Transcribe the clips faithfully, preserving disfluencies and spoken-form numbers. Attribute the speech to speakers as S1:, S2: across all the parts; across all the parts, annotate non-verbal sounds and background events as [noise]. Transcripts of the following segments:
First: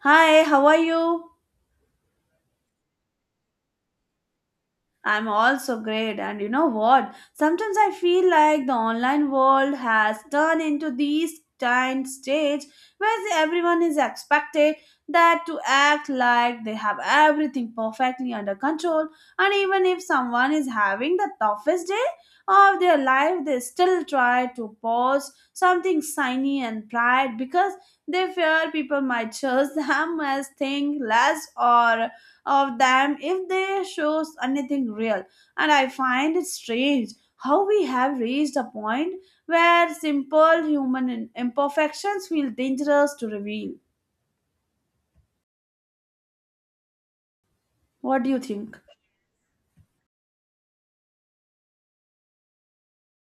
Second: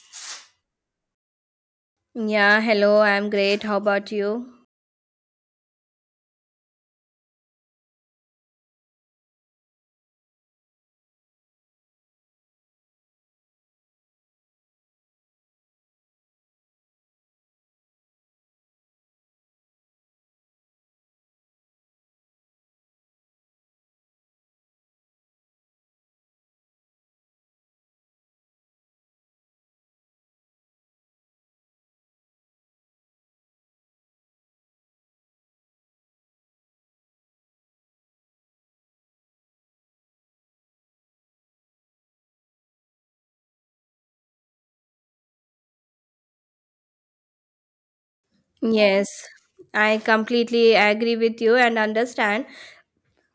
S1: Hi, how are you?
S2: Yeah, hello, I'm great. How about you?
S1: I'm also great, and you know what? Sometimes I feel like the online world has turned into this tiny stage where everyone is expected that to act like they have everything perfectly under control, and even if someone is having the toughest day of their life, they still try to post something shiny and bright because they fear people might judge [laughs] them as thing less or of them if they shows anything real, and I find it strange how we have reached a point where simple human imperfections feel dangerous to reveal. What do you think?
S2: Yes, I completely agree with you and understand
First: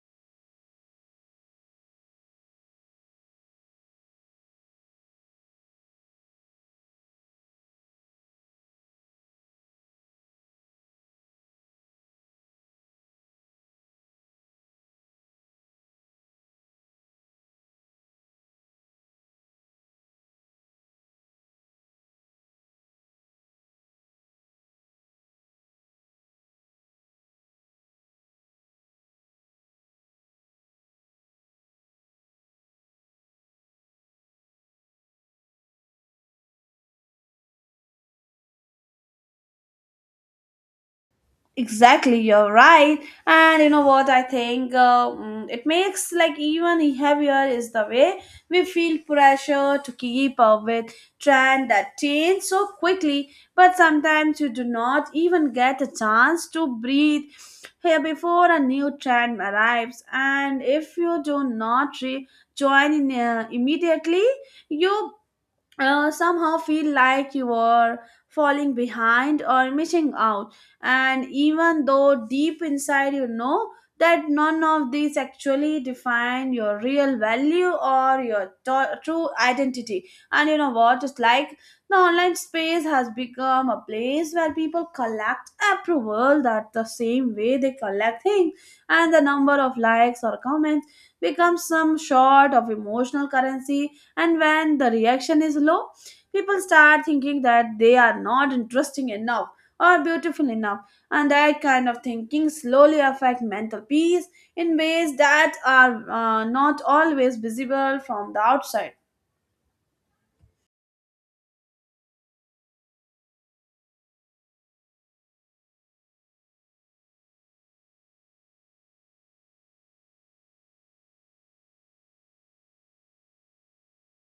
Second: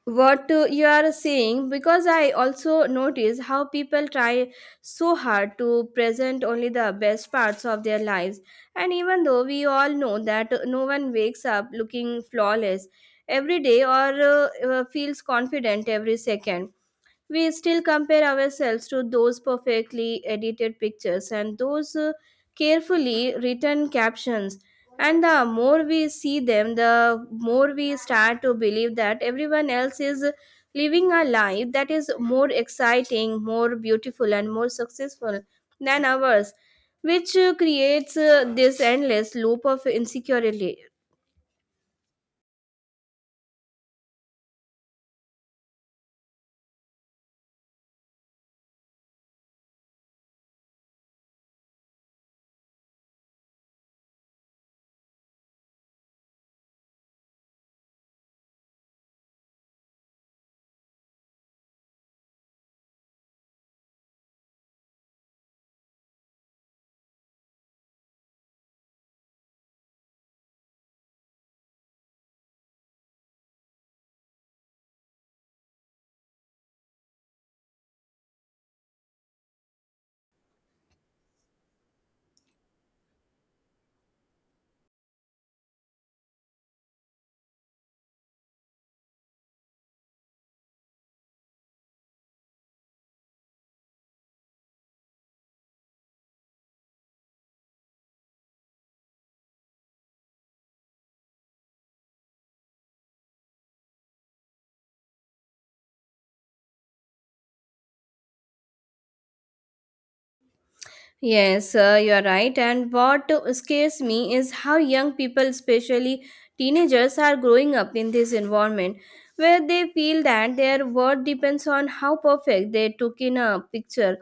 S2: what uh, you are saying because I also notice how people try so hard to present only the best parts of their lives. And even though we all know that no one wakes up looking flawless every day or uh, uh, feels confident every second, we still compare ourselves to those perfectly edited pictures and those uh, carefully written captions. And the more we see them, the more we start to believe that everyone else is living a life that is more exciting, more beautiful, and more successful than ours, which uh, creates uh, this endless loop of insecurity.
S1: Exactly, you're right. And you know what? I think uh, mm, it makes like even heavier is the way we feel pressure to keep up with trend that change so quickly. But sometimes you do not even get a chance to breathe here before a new trend arrives. And if you do not re- join in uh, immediately, you uh, somehow feel like you are falling behind or missing out. And even though deep inside you know that none of these actually define your real value or your to- true identity. And you know what? It's like the online space has become a place where people collect approval that the same way they collect things, and the number of likes or comments becomes some sort of emotional currency, and when the reaction is low, people start thinking that they are not interesting enough or beautiful enough, and that kind of thinking slowly affect mental peace in ways that are uh, not always visible from the outside.
S2: Yes, uh, you are right. And what scares me is how young people, especially teenagers, are growing up in this environment where they feel that their worth depends on how perfect they took in a picture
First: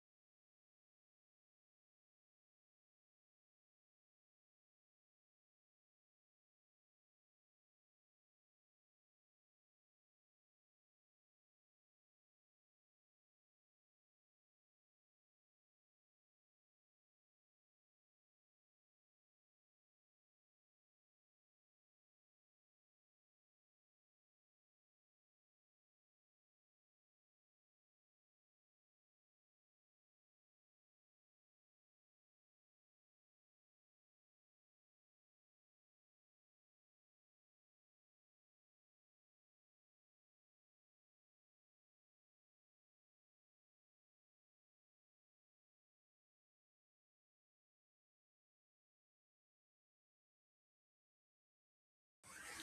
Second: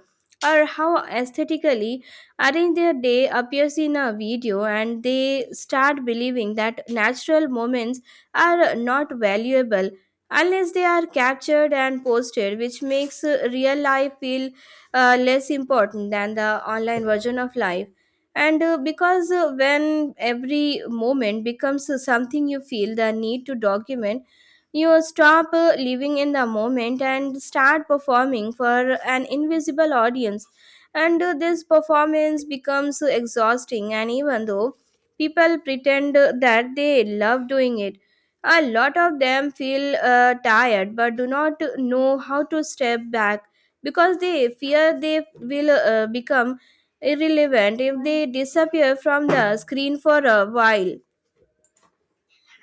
S2: or how aesthetically arranged their day appears in a video, and they start believing that natural moments are not valuable unless they are captured and posted, which makes uh, real life feel uh, less important than the online version of life. And uh, because uh, when every moment becomes uh, something you feel the need to document, you stop uh, living in the moment and start performing for an invisible audience. And uh, this performance becomes exhausting, and even though people pretend uh, that they love doing it, a lot of them feel uh, tired but do not know how to step back because they fear they will uh, become irrelevant if they disappear from the screen for a while.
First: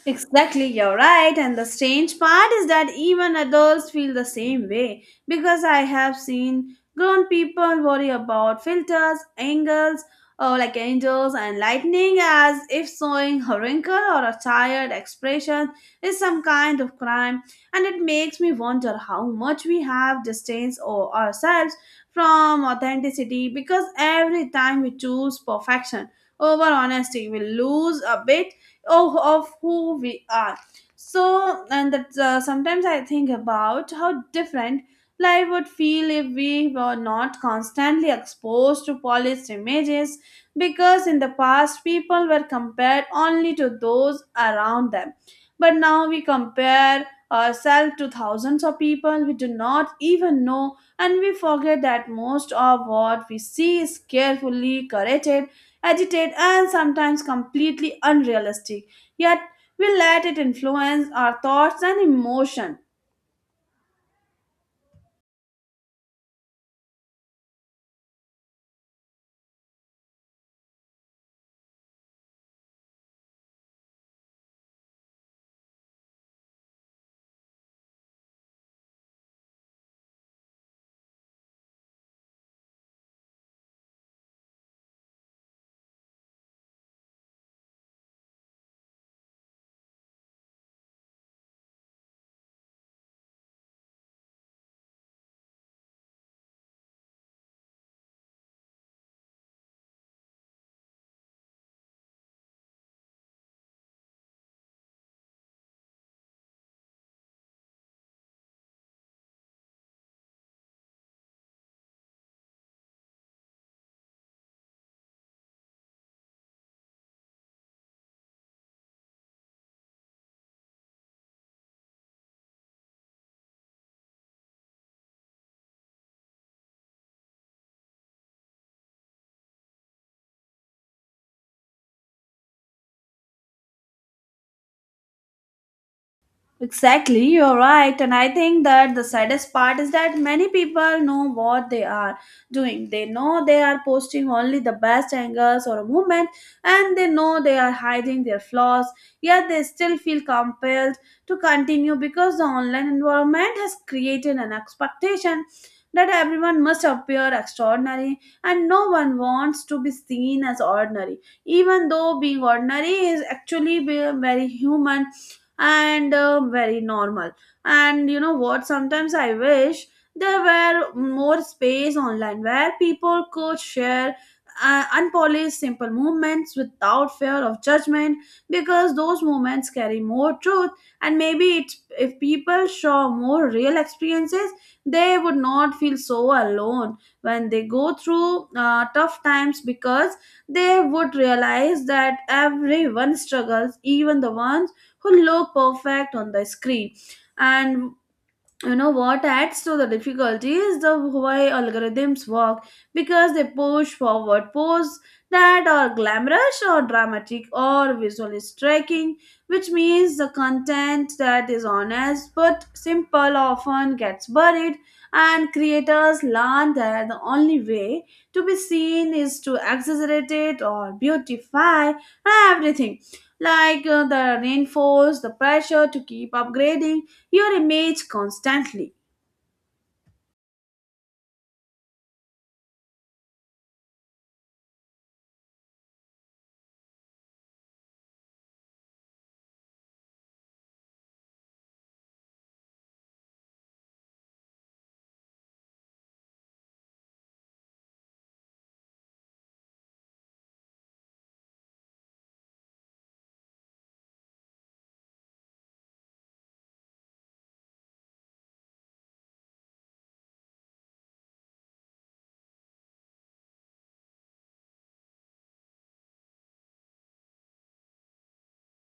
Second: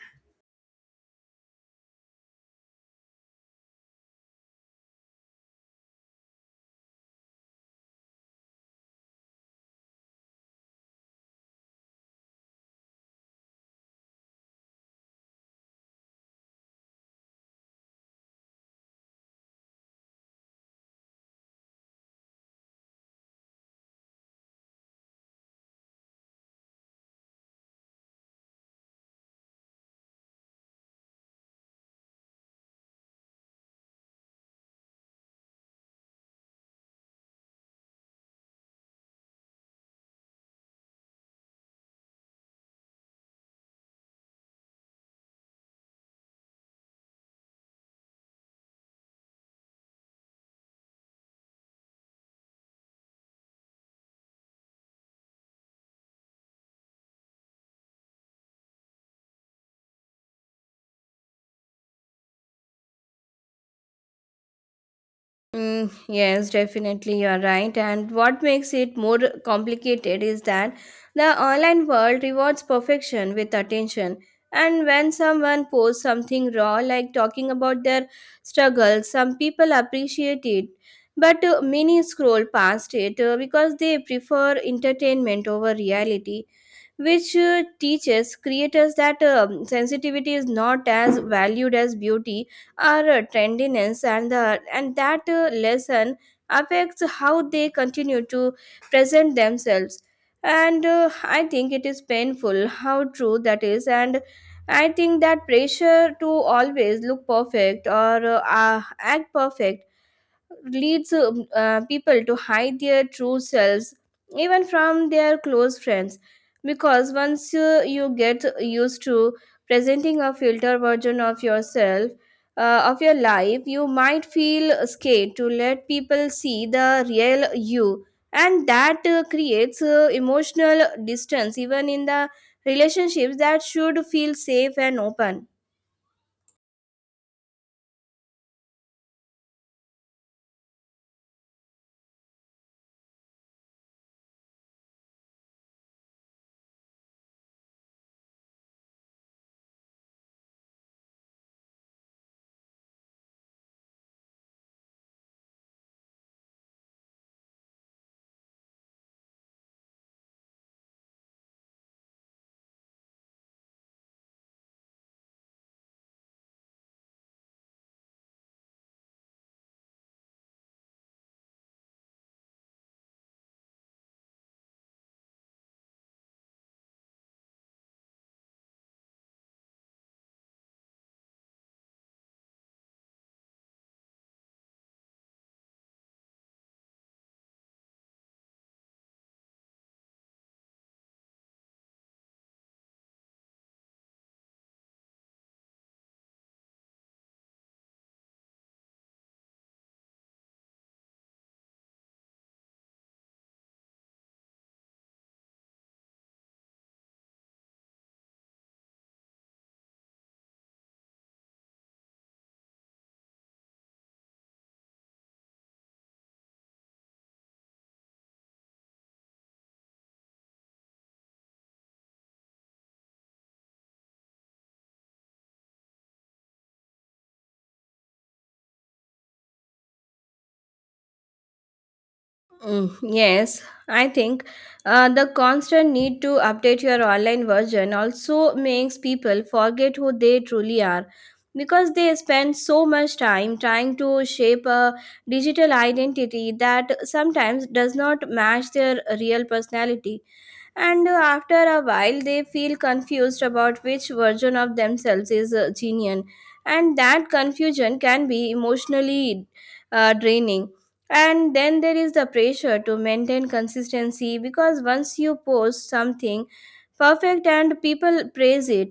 S1: Exactly, you're right. And the strange part is that even adults feel the same way, because I have seen grown people worry about filters, angles, or like angels and lightning as if showing a wrinkle or a tired expression is some kind of crime. And it makes me wonder how much we have distanced or ourselves from authenticity, because every time we choose perfection over honesty, we lose a bit oh, of who we are. So, and that uh, Sometimes I think about how different life would feel if we were not constantly exposed to polished images, because in the past people were compared only to those around them, but now we compare ourselves to thousands of people we do not even know, and we forget that most of what we see is carefully curated, agitated, and sometimes completely unrealistic. Yet we let it influence our thoughts and emotion.
S2: Mm, yes, definitely, you are right. And what makes it more complicated is that the online world rewards perfection with attention. And when someone posts something raw, like talking about their struggles, some people appreciate it. But uh, many scroll past it uh, because they prefer entertainment over reality, which uh, teaches creators that um, sensitivity is not as valued as beauty or uh, trendiness. And the and that uh, lesson affects how they continue to present themselves. And uh, I think it is painful how true that is. And I think that pressure to always look perfect or uh, act perfect leads um, uh, people to hide their true selves even from their close friends, because once uh, you get used to presenting a filter version of yourself, uh, of your life, you might feel scared to let people see the real you. And that uh, creates uh, emotional distance even in the relationships that should feel safe and open.
S1: Exactly, you're right. And I think that the saddest part is that many people know what they are doing. They know they are posting only the best angles or a movement, and they know they are hiding their flaws, yet they still feel compelled to continue because the online environment has created an expectation that everyone must appear extraordinary and no one wants to be seen as ordinary, even though being ordinary is actually being very human and uh, very normal. And you know what? Sometimes I wish there were more space online where people could share uh, unpolished simple moments without fear of judgment, because those moments carry more truth, and maybe it, if people saw more real experiences, they would not feel so alone when they go through uh, tough times, because they would realize that everyone struggles, even the ones who look perfect on the screen. And you know what adds to the difficulty is the way algorithms work, because they push forward posts that are glamorous or dramatic or visually striking, which means the content that is honest but simple often gets buried, and creators learn that the only way to be seen is to exaggerate it or beautify everything, like uh, the reinforce the pressure to keep upgrading your image constantly.
S2: Mm, yes, I think uh, the constant need to update your online version also makes people forget who they truly are because they spend so much time trying to shape a digital identity that sometimes does not match their real personality. And uh, after a while they feel confused about which version of themselves is uh, genuine, and that confusion can be emotionally uh, draining. And then there is the pressure to maintain consistency, because once you post something perfect and people praise it,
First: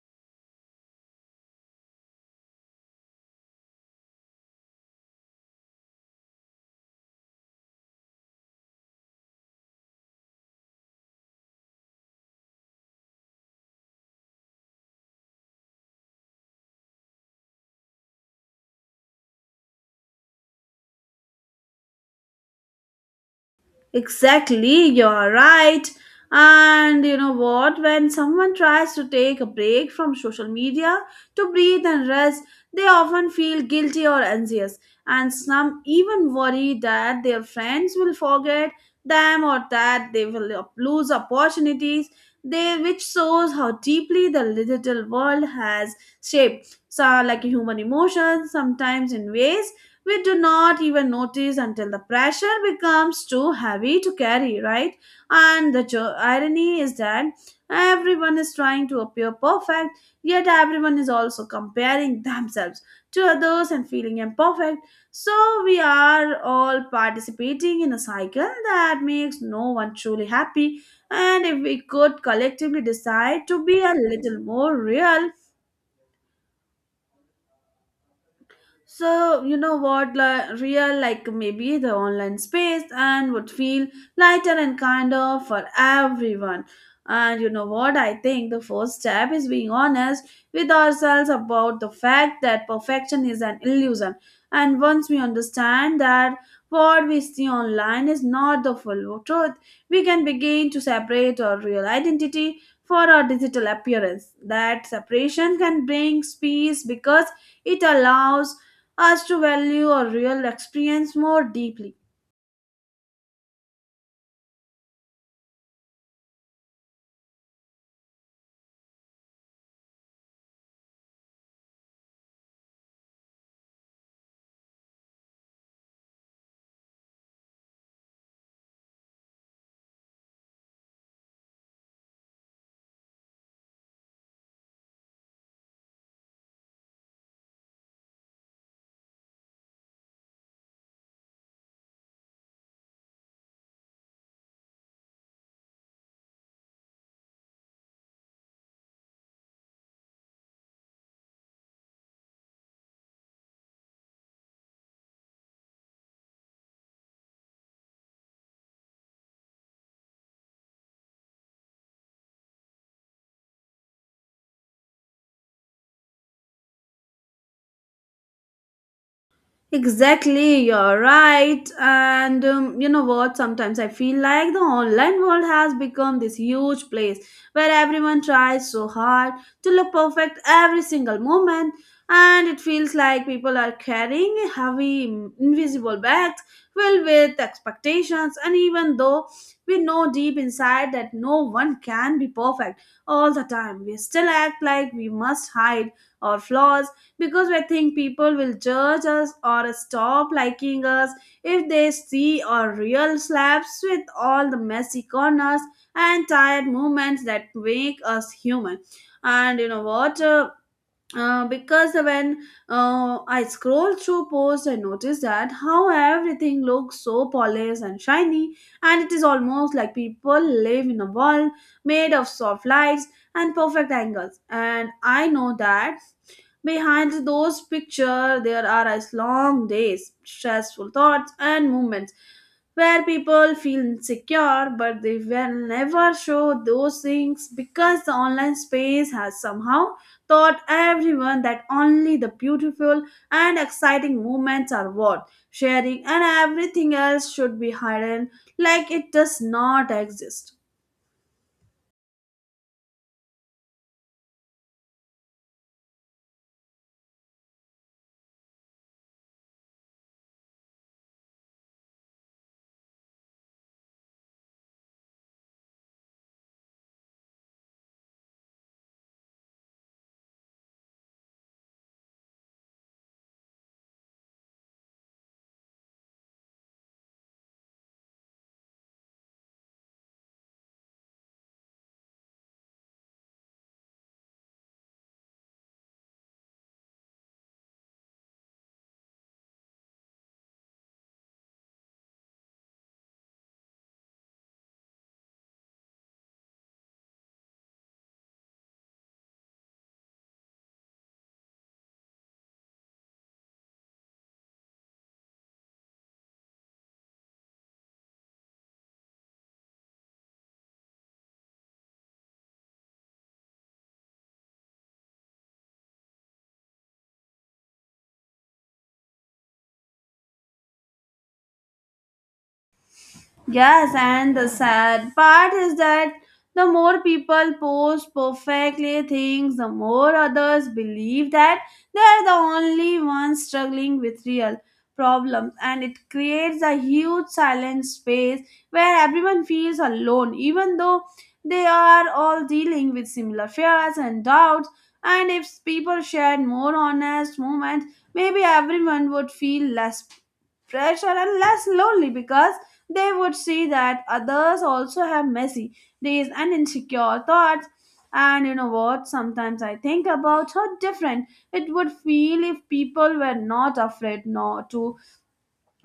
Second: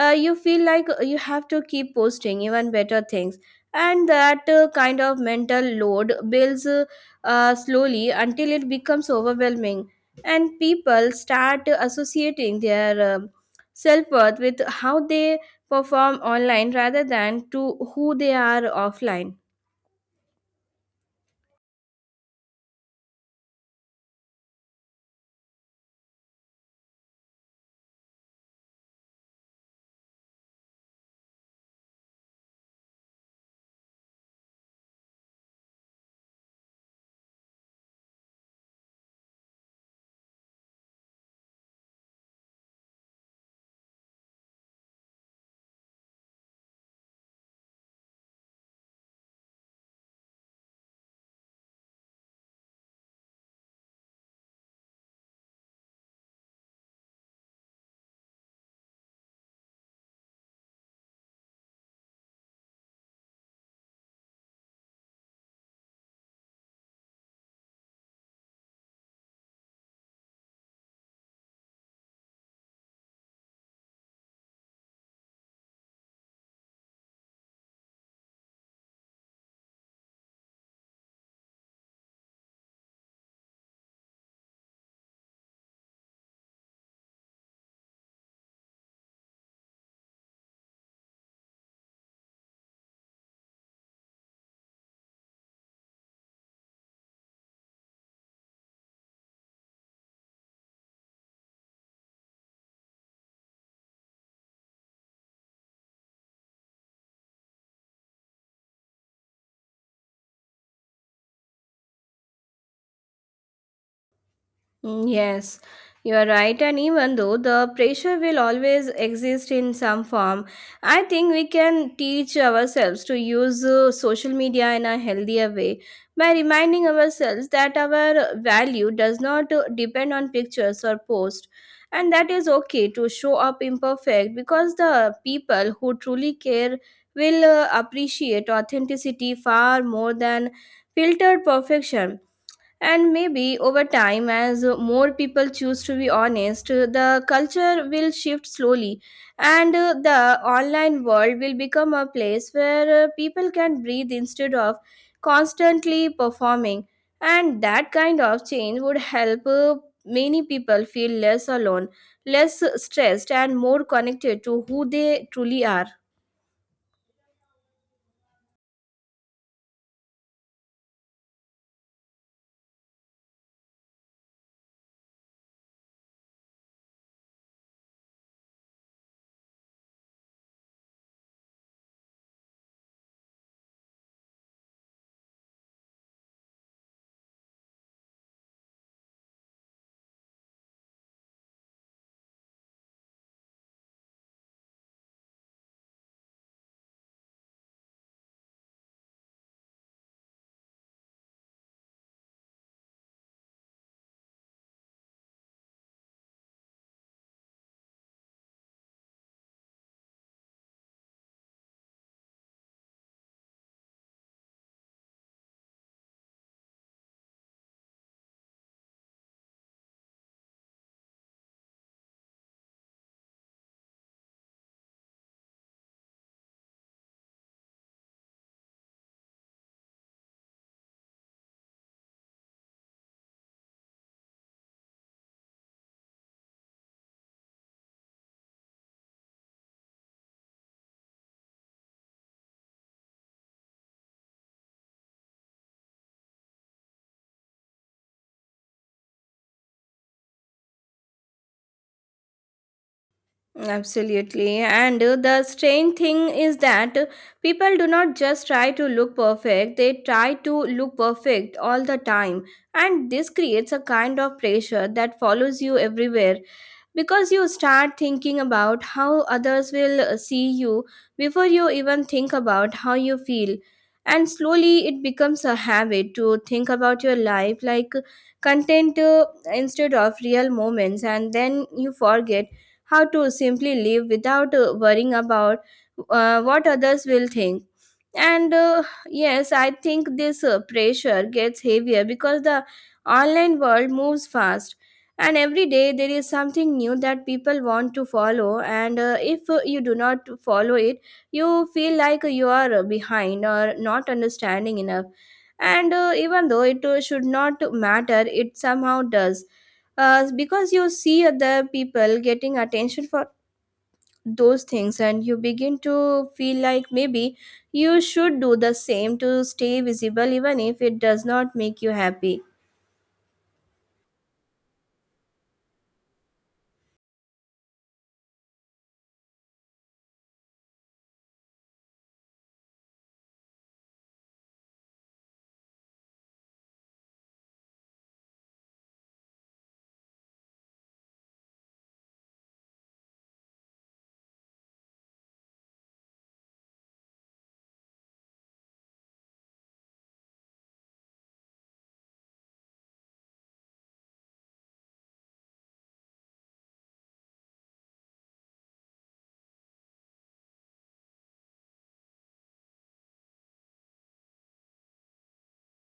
S2: uh, you feel like uh, you have to keep posting even better things. And that uh, kind of mental load builds uh, uh, slowly until it becomes overwhelming, and people start associating their um self-worth with how they perform online rather than to who they are offline.
S1: Exactly, you're right. And you know what? When someone tries to take a break from social media to breathe and rest, they often feel guilty or anxious, and some even worry that their friends will forget them or that they will lose opportunities. They, which shows how deeply the digital world has shaped, so like human emotions, sometimes in ways we do not even notice until the pressure becomes too heavy to carry, right? And the jo- irony is that everyone is trying to appear perfect, yet everyone is also comparing themselves to others and feeling imperfect. So we are all participating in a cycle that makes no one truly happy. And if we could collectively decide to be a little more real, so you know what, like real like maybe the online space and would feel lighter and kinder for everyone. And you know what, I think the first step is being honest with ourselves about the fact that perfection is an illusion. And once we understand that what we see online is not the full truth, we can begin to separate our real identity for our digital appearance. That separation can bring peace because it allows us to value our real experience more deeply.
S2: Mm, Yes, you are right. And even though the pressure will always exist in some form, I think we can teach ourselves to use uh, social media in a healthier way by reminding ourselves that our value does not uh, depend on pictures or posts. And that is okay to show up imperfect, because the people who truly care will uh, appreciate authenticity far more than filtered perfection. And maybe over time, as more people choose to be honest, the culture will shift slowly, and uh, the online world will become a place where uh, people can breathe instead of constantly performing. And that kind of change would help uh, many people feel less alone, less stressed, and more connected to who they truly are.
S1: Exactly, you're right. And um, you know what? Sometimes I feel like the online world has become this huge place where everyone tries so hard to look perfect every single moment. And it feels like people are carrying heavy, mm, invisible bags filled with expectations. And even though we know deep inside that no one can be perfect all the time, we still act like we must hide our flaws because we think people will judge us or stop liking us if they see our real slaps with all the messy corners and tired movements that make us human. And you know what? Uh, uh, because when uh, I scroll through posts, I notice that how everything looks so polished and shiny, and it is almost like people live in a world made of soft lights and perfect angles. And I know that behind those pictures, there are as long days, stressful thoughts, and moments where people feel insecure, but they will never show those things because the online space has somehow taught everyone that only the beautiful and exciting moments are worth sharing, and everything else should be hidden like it does not exist.
S2: Absolutely. And uh, the strange thing is that uh, people do not just try to look perfect, they try to look perfect all the time. And this creates a kind of pressure that follows you everywhere because you start thinking about how others will uh, see you before you even think about how you feel. And slowly it becomes a habit to think about your life like content, uh, instead of real moments, and then you forget how to simply live without uh, worrying about uh, what others will think. And uh, yes, I think this uh, pressure gets heavier because the online world moves fast, and every day there is something new that people want to follow. And uh, if uh, you do not follow it, you feel like you are uh, behind or not understanding enough. And uh, even though it uh, should not matter, it somehow does, uh, because you see other people getting attention for those things, and you begin to feel like maybe you should do the same to stay visible even if it does not make you happy.
S1: Yes, and the sad part is that the more people post perfectly things, the more others believe that they are the only ones struggling with real problems, and it creates a huge silent space where everyone feels alone, even though they are all dealing with similar fears and doubts. And if people shared more honest moments, maybe everyone would feel less pressure and less lonely, because they would see that others also have messy days and insecure thoughts. And you know what? Sometimes I think about how different it would feel if people were not afraid not to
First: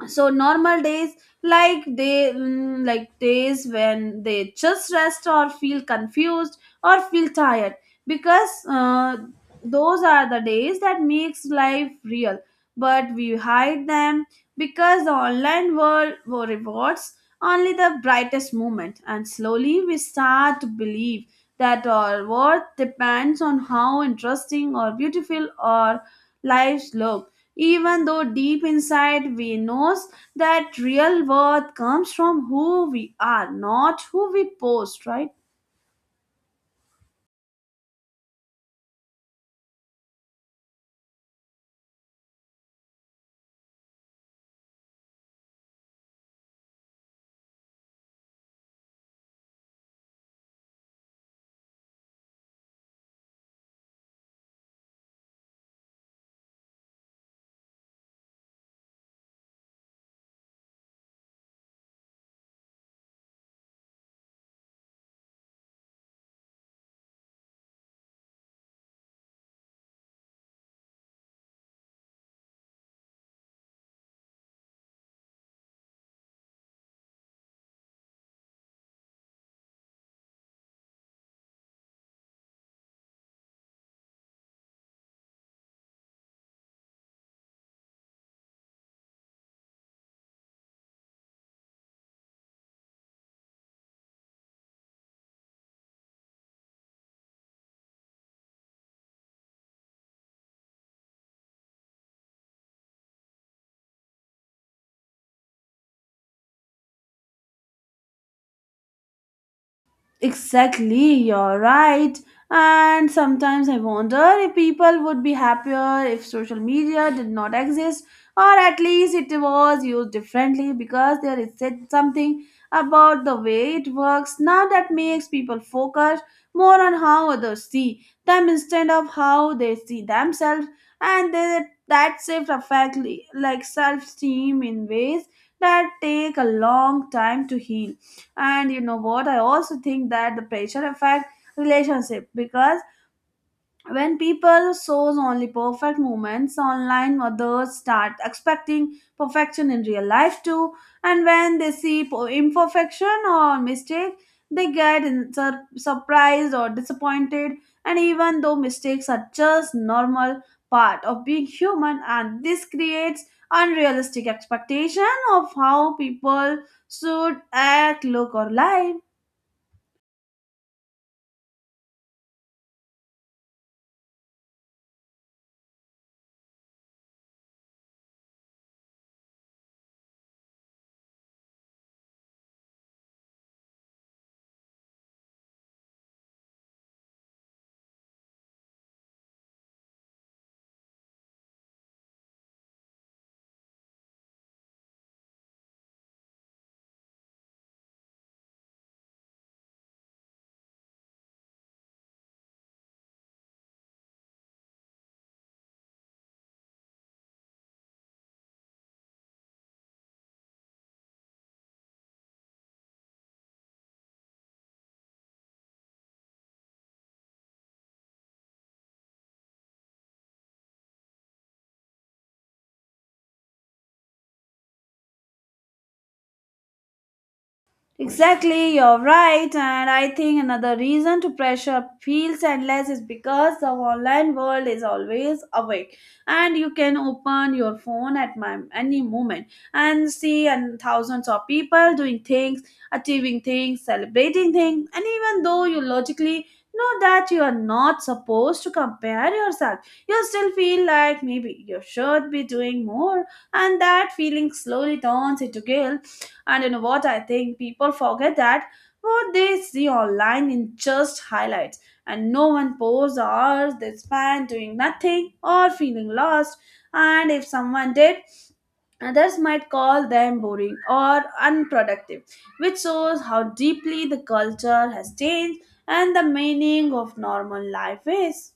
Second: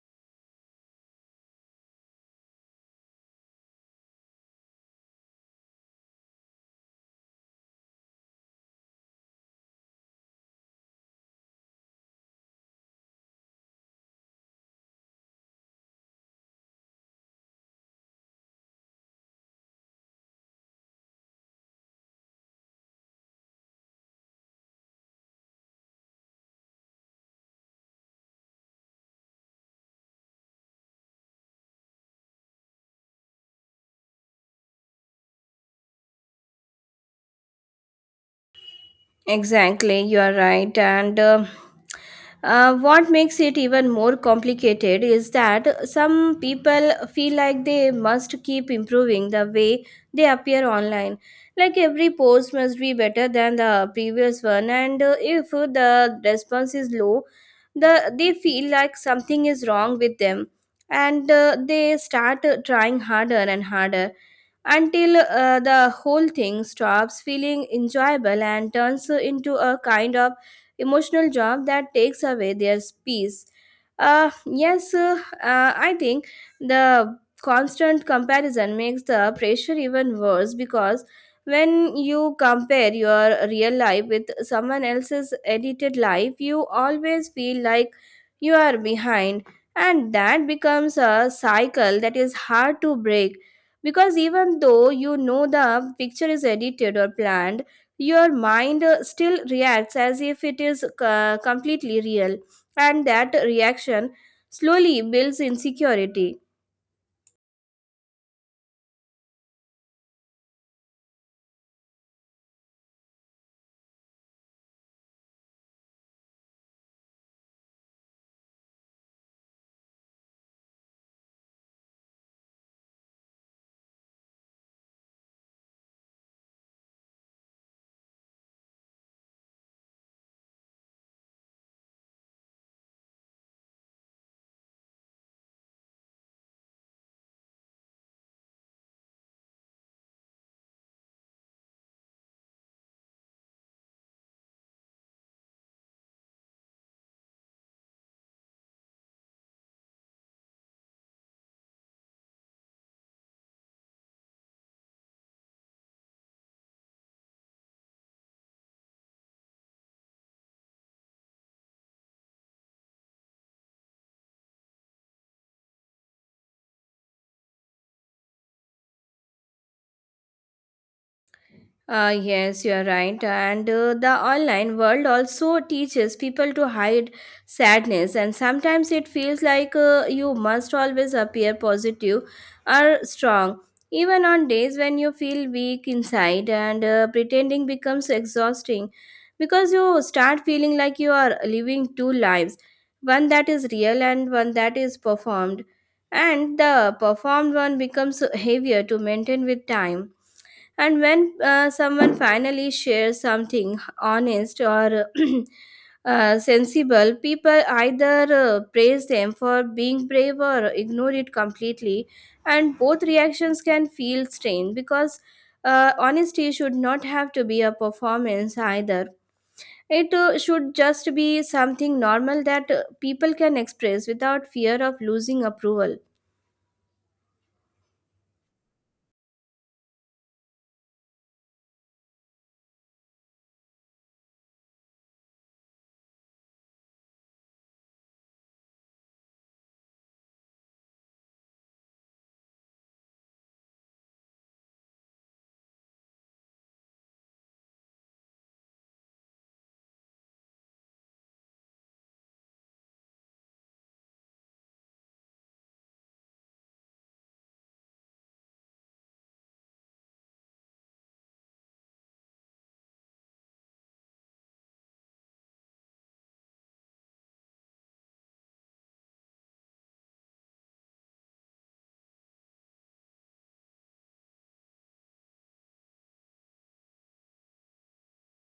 S1: so normal days, like they mm, like days when they just rest or feel confused or feel tired, because uh, those are the days that makes life real, but we hide them because the online world rewards only the brightest moment, and slowly we start to believe that our worth depends on how interesting or beautiful or lives look, even though deep inside we knows that real worth comes from who we are, not who we post, right?
S2: Exactly, you are right. And uh, uh, what makes it even more complicated is that some people feel like they must keep improving the way they appear online. Like every post must be better than the previous one, and uh, if the response is low, the they feel like something is wrong with them, and uh, they start uh, trying harder and harder until uh, the whole thing stops feeling enjoyable and turns into a kind of emotional job that takes away their peace. Uh, yes, uh, uh, I think the constant comparison makes the pressure even worse, because when you compare your real life with someone else's edited life, you always feel like you are behind, and that becomes a cycle that is hard to break, because even though you know the picture is edited or planned, your mind uh, still reacts as if it is uh, completely real, and that reaction slowly builds insecurity.
S1: Exactly, you're right. And sometimes I wonder if people would be happier if social media did not exist, or at least it was used differently, because there is said something about the way it works now that makes people focus more on how others see them instead of how they see themselves, and that that shift affects li- like self-esteem in ways that take a long time to heal. And you know what? I also think that the pressure effect relationship, because when people shows only perfect moments online, others start expecting perfection in real life too, and when they see po- imperfection or mistake, they get in- sur- surprised or disappointed, and even though mistakes are just normal part of being human, and this creates unrealistic expectation of how people should act look or live.
S2: Uh, yes, you are right. And uh, the online world also teaches people to hide sadness, and sometimes it feels like uh, you must always appear positive or strong, even on days when you feel weak inside. And uh, pretending becomes exhausting because you start feeling like you are living two lives, one that is real and one that is performed, and the performed one becomes heavier to maintain with time. And when uh, someone finally shares something honest or [clears throat] uh, sensible, people either uh, praise them for being brave or ignore it completely. And both reactions can feel strange because uh, honesty should not have to be a performance either. It uh, should just be something normal that uh, people can express without fear of losing approval.
S1: Exactly, you're right, and I think another reason to pressure feels endless is because the online world is always awake, and you can open your phone at my, any moment and see and thousands of people doing things, achieving things, celebrating things, and even though you logically know that you are not supposed to compare yourself, you still feel like maybe you should be doing more, and that feeling slowly turns into guilt. And you know what? I think people forget that what they see online in just highlights, and no one posts the hours they spend doing nothing or feeling lost. And if someone did, others might call them boring or unproductive, which shows how deeply the culture has changed and the meaning of normal life is.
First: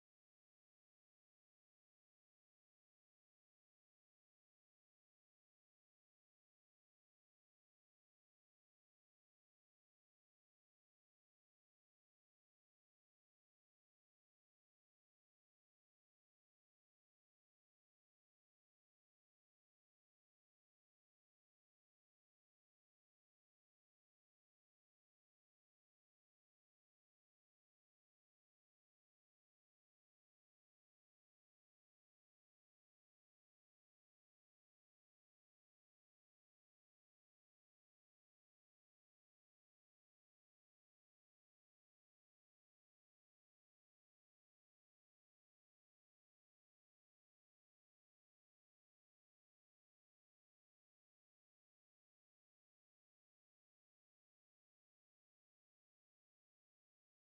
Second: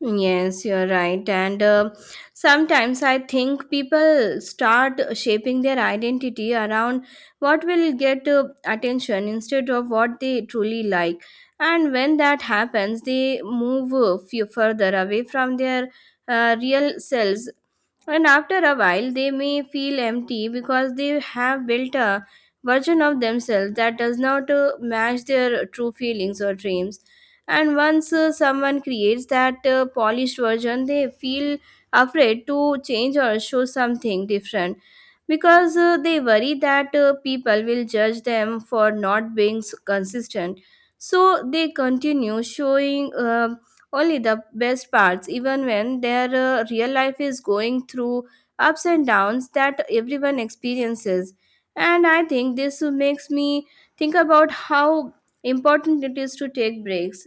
S2: Yes, you're right. And uh, sometimes I think people start shaping their identity around what will get uh, attention instead of what they truly like. And when that happens, they move uh, few further away from their uh, real selves. And after a while, they may feel empty because they have built a version of themselves that does not uh, match their true feelings or dreams. And once uh, someone creates that uh, polished version, they feel afraid to change or show something different because uh, they worry that uh, people will judge them for not being s- consistent. So they continue showing uh, only the best parts, even when their uh, real life is going through ups and downs that everyone experiences. And I think this makes me think about how important it is to take breaks.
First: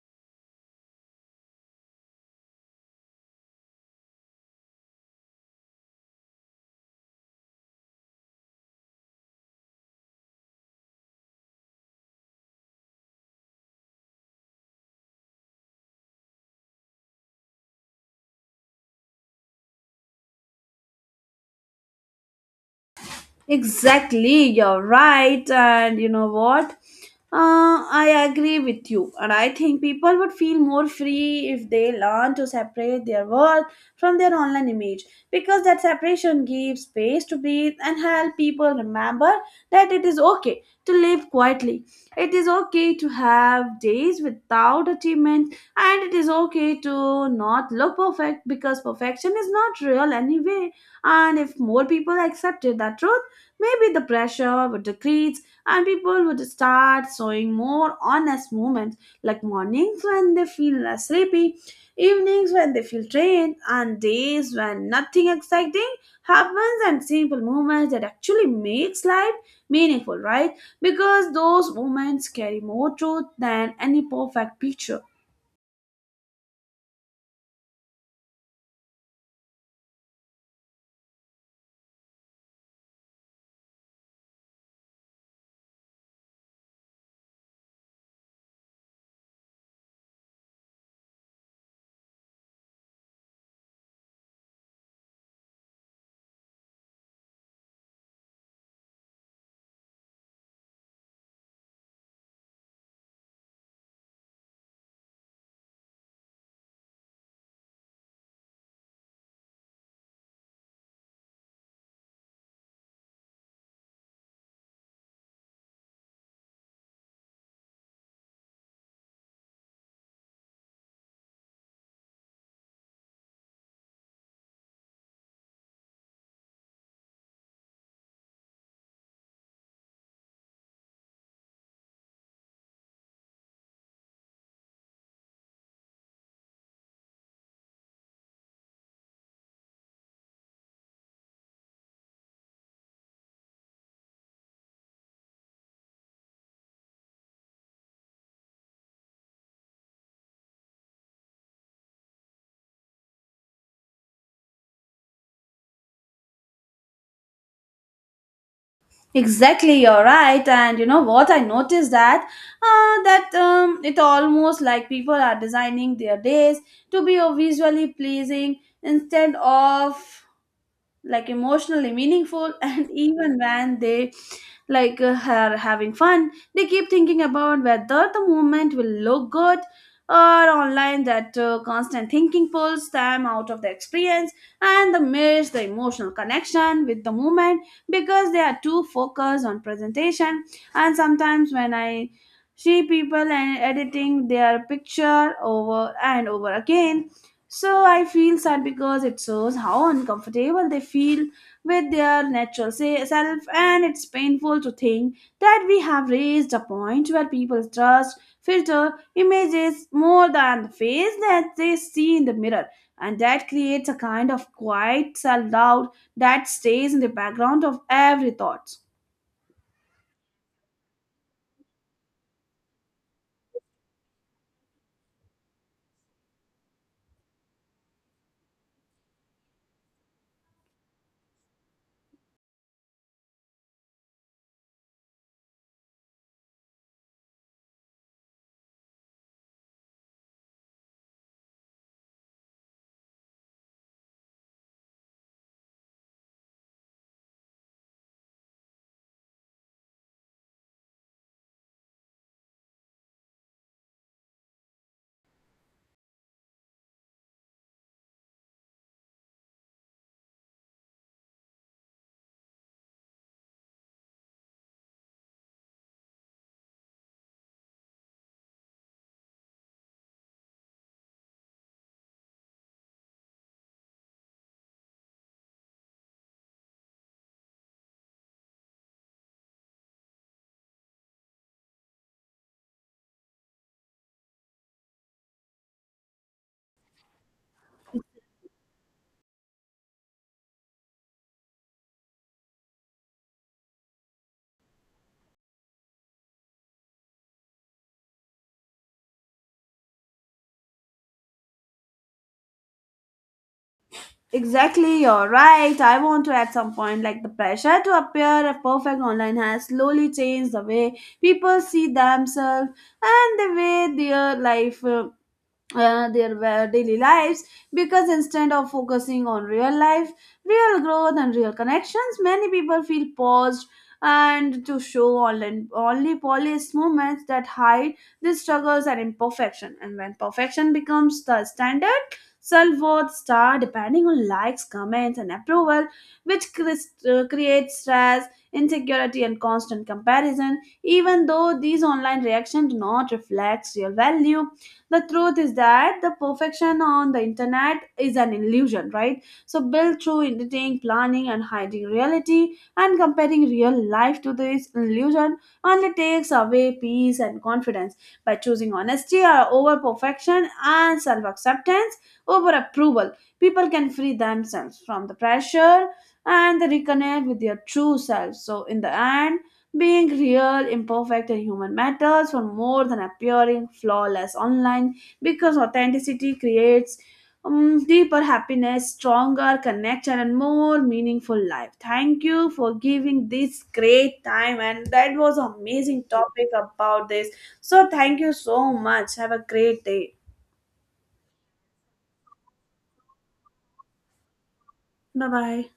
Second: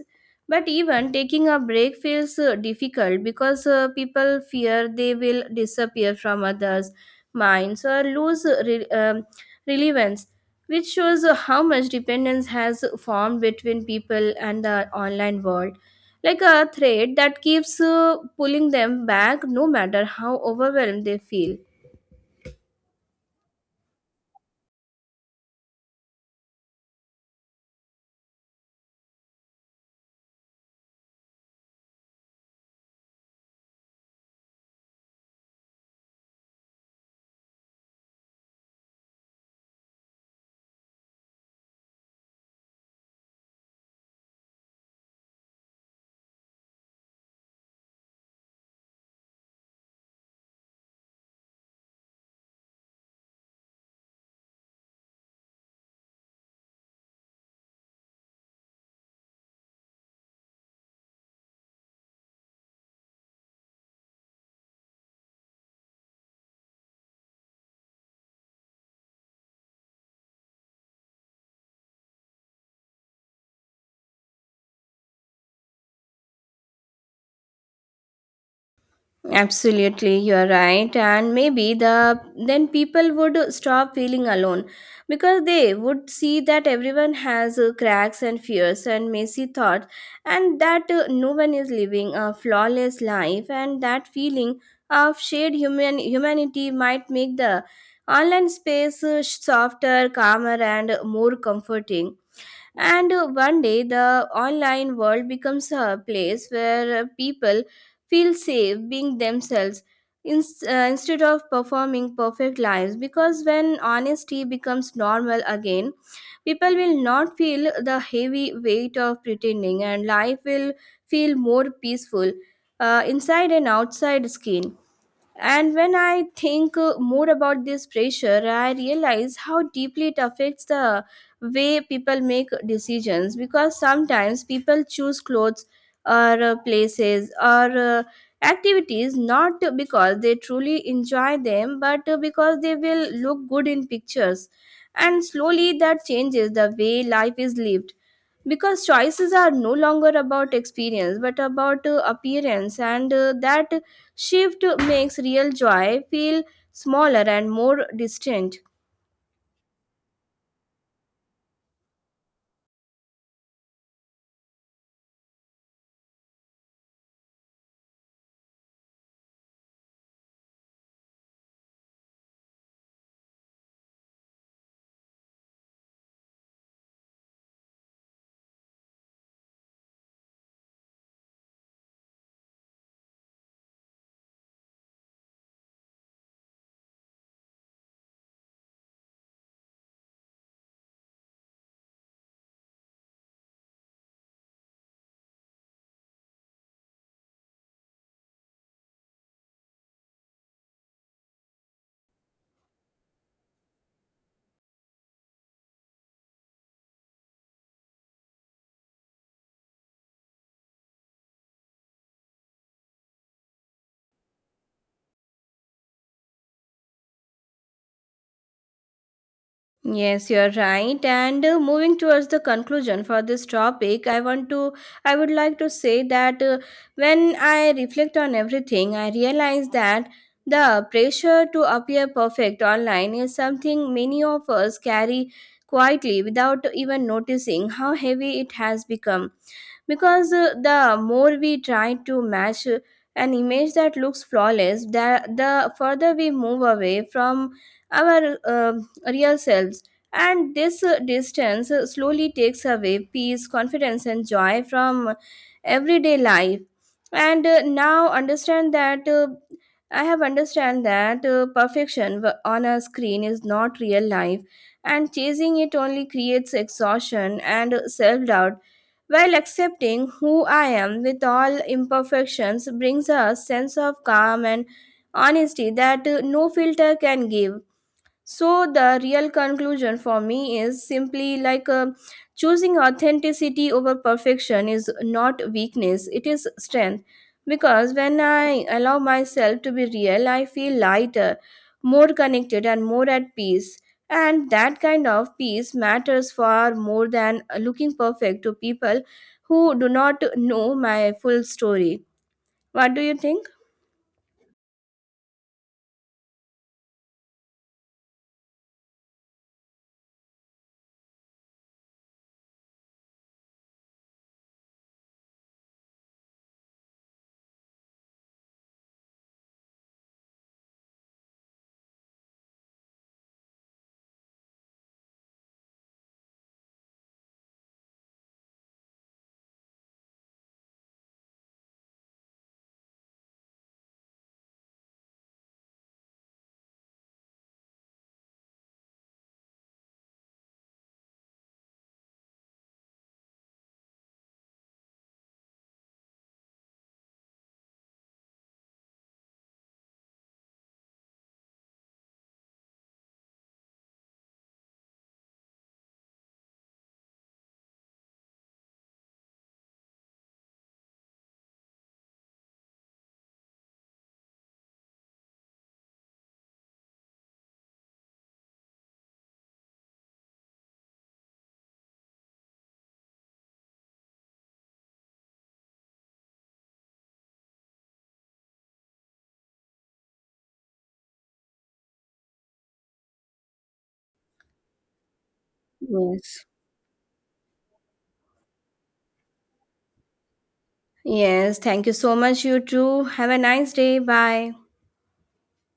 S2: But even taking a break feels uh, difficult because uh, people fear they will disappear from others' minds or lose re- um, relevance, which shows how much dependence has formed between people and the online world, like a thread that keeps uh, pulling them back no matter how overwhelmed they feel.
S1: Exactly, you're right. And you know what? Uh, I agree with you. And I think people would feel more free if they learn to separate their work from their online image, because that separation gives space to breathe and help people remember that it is okay to live quietly. It is okay to have days without achievement, and it is okay to not look perfect because perfection is not real anyway. And if more people accepted that truth, maybe the pressure would decrease and people would start showing more honest moments, like mornings when they feel less sleepy, evenings when they feel drained, and days when nothing exciting happens, and simple moments that actually makes life meaningful, right? Because those moments carry more truth than any perfect picture.
S2: Absolutely, you are right. And maybe the then people would stop feeling alone, because they would see that everyone has uh, cracks and fears and messy thoughts, and that uh, no one is living a flawless life. And that feeling of shared human humanity might make the online space uh, softer, calmer, and more comforting. And uh, one day, the online world becomes a place where uh, people feel safe being themselves, in, uh, instead of performing perfect lives. Because when honesty becomes normal again, people will not feel the heavy weight of pretending, and life will feel more peaceful, uh, inside and outside skin. And when I think uh, more about this pressure, I realize how deeply it affects the way people make decisions, because sometimes people choose clothes or uh, places or uh, activities not because they truly enjoy them but uh, because they will look good in pictures. And slowly that changes the way life is lived, because choices are no longer about experience but about uh, appearance. And uh, that shift makes real joy feel smaller and more distant.
S1: Exactly, you're right. And you know what? I noticed that uh, that um, it almost like people are designing their days to be uh, visually pleasing instead of like emotionally meaningful [laughs] and even when they like uh, are having fun, they keep thinking about whether the movement will look good or online, that uh, constant thinking pulls them out of the experience, and they miss the emotional connection with the movement because they are too focused on presentation. And sometimes when I see people and editing their picture over and over again, so I feel sad because it shows how uncomfortable they feel with their natural se- self, and it's painful to think that we have reached a point where people trust, filter images more than the face that they see in the mirror, and that creates a kind of quiet self doubt that stays in the background of every thought.
S2: Yes, you're right. And uh, moving towards the conclusion for this topic, i want to I would like to say that uh, when I reflect on everything, I realize that the pressure to appear perfect online is something many of us carry quietly without even noticing how heavy it has become. Because uh, the more we try to match uh, an image that looks flawless, the, the further we move away from our uh, real selves. And this uh, distance uh, slowly takes away peace, confidence, and joy from everyday life. And uh, now understand that uh, I have understand that uh, perfection w- on a screen is not real life, and chasing it only creates exhaustion and self doubt, while accepting who I am with all imperfections brings a sense of calm and honesty that uh, no filter can give. So the real conclusion for me is simply like, uh, choosing authenticity over perfection is not weakness, it is strength. Because when I allow myself to be real, I feel lighter, more connected, and more at peace. And that kind of peace matters far more than looking perfect to people who do not know my full story. What do you think?
S1: Exactly, you're right. I want to add some point like the pressure to appear a perfect online has slowly changed the way people see themselves and the way their life uh, uh, their wa- daily lives, because instead of focusing on real life, real growth, and real connections, many people feel paused and to show online, only polished moments that hide the struggles and imperfection. And when perfection becomes the standard, self worth start depending on likes, comments, and approval, which cris- uh, creates stress, insecurity, and constant comparison. Even though these online reactions do not reflect real value, the truth is that the perfection on the internet is an illusion, right? So built through editing planning and hiding reality, and comparing real life to this illusion only takes away peace and confidence. By choosing honesty uh, over perfection, and self-acceptance over approval, people can free themselves from the pressure and they reconnect with their true selves. So in the end, being real, imperfect, and human matters for more than appearing flawless online, because authenticity creates um, deeper happiness, stronger connection, and more meaningful life. Thank you for giving this great time, and that was amazing
S2: Yes.
S1: topic about this. So, thank you so much. Have a great day.
S2: Yes. Thank you so much, you too. Have a nice day. Bye.
S1: Bye bye.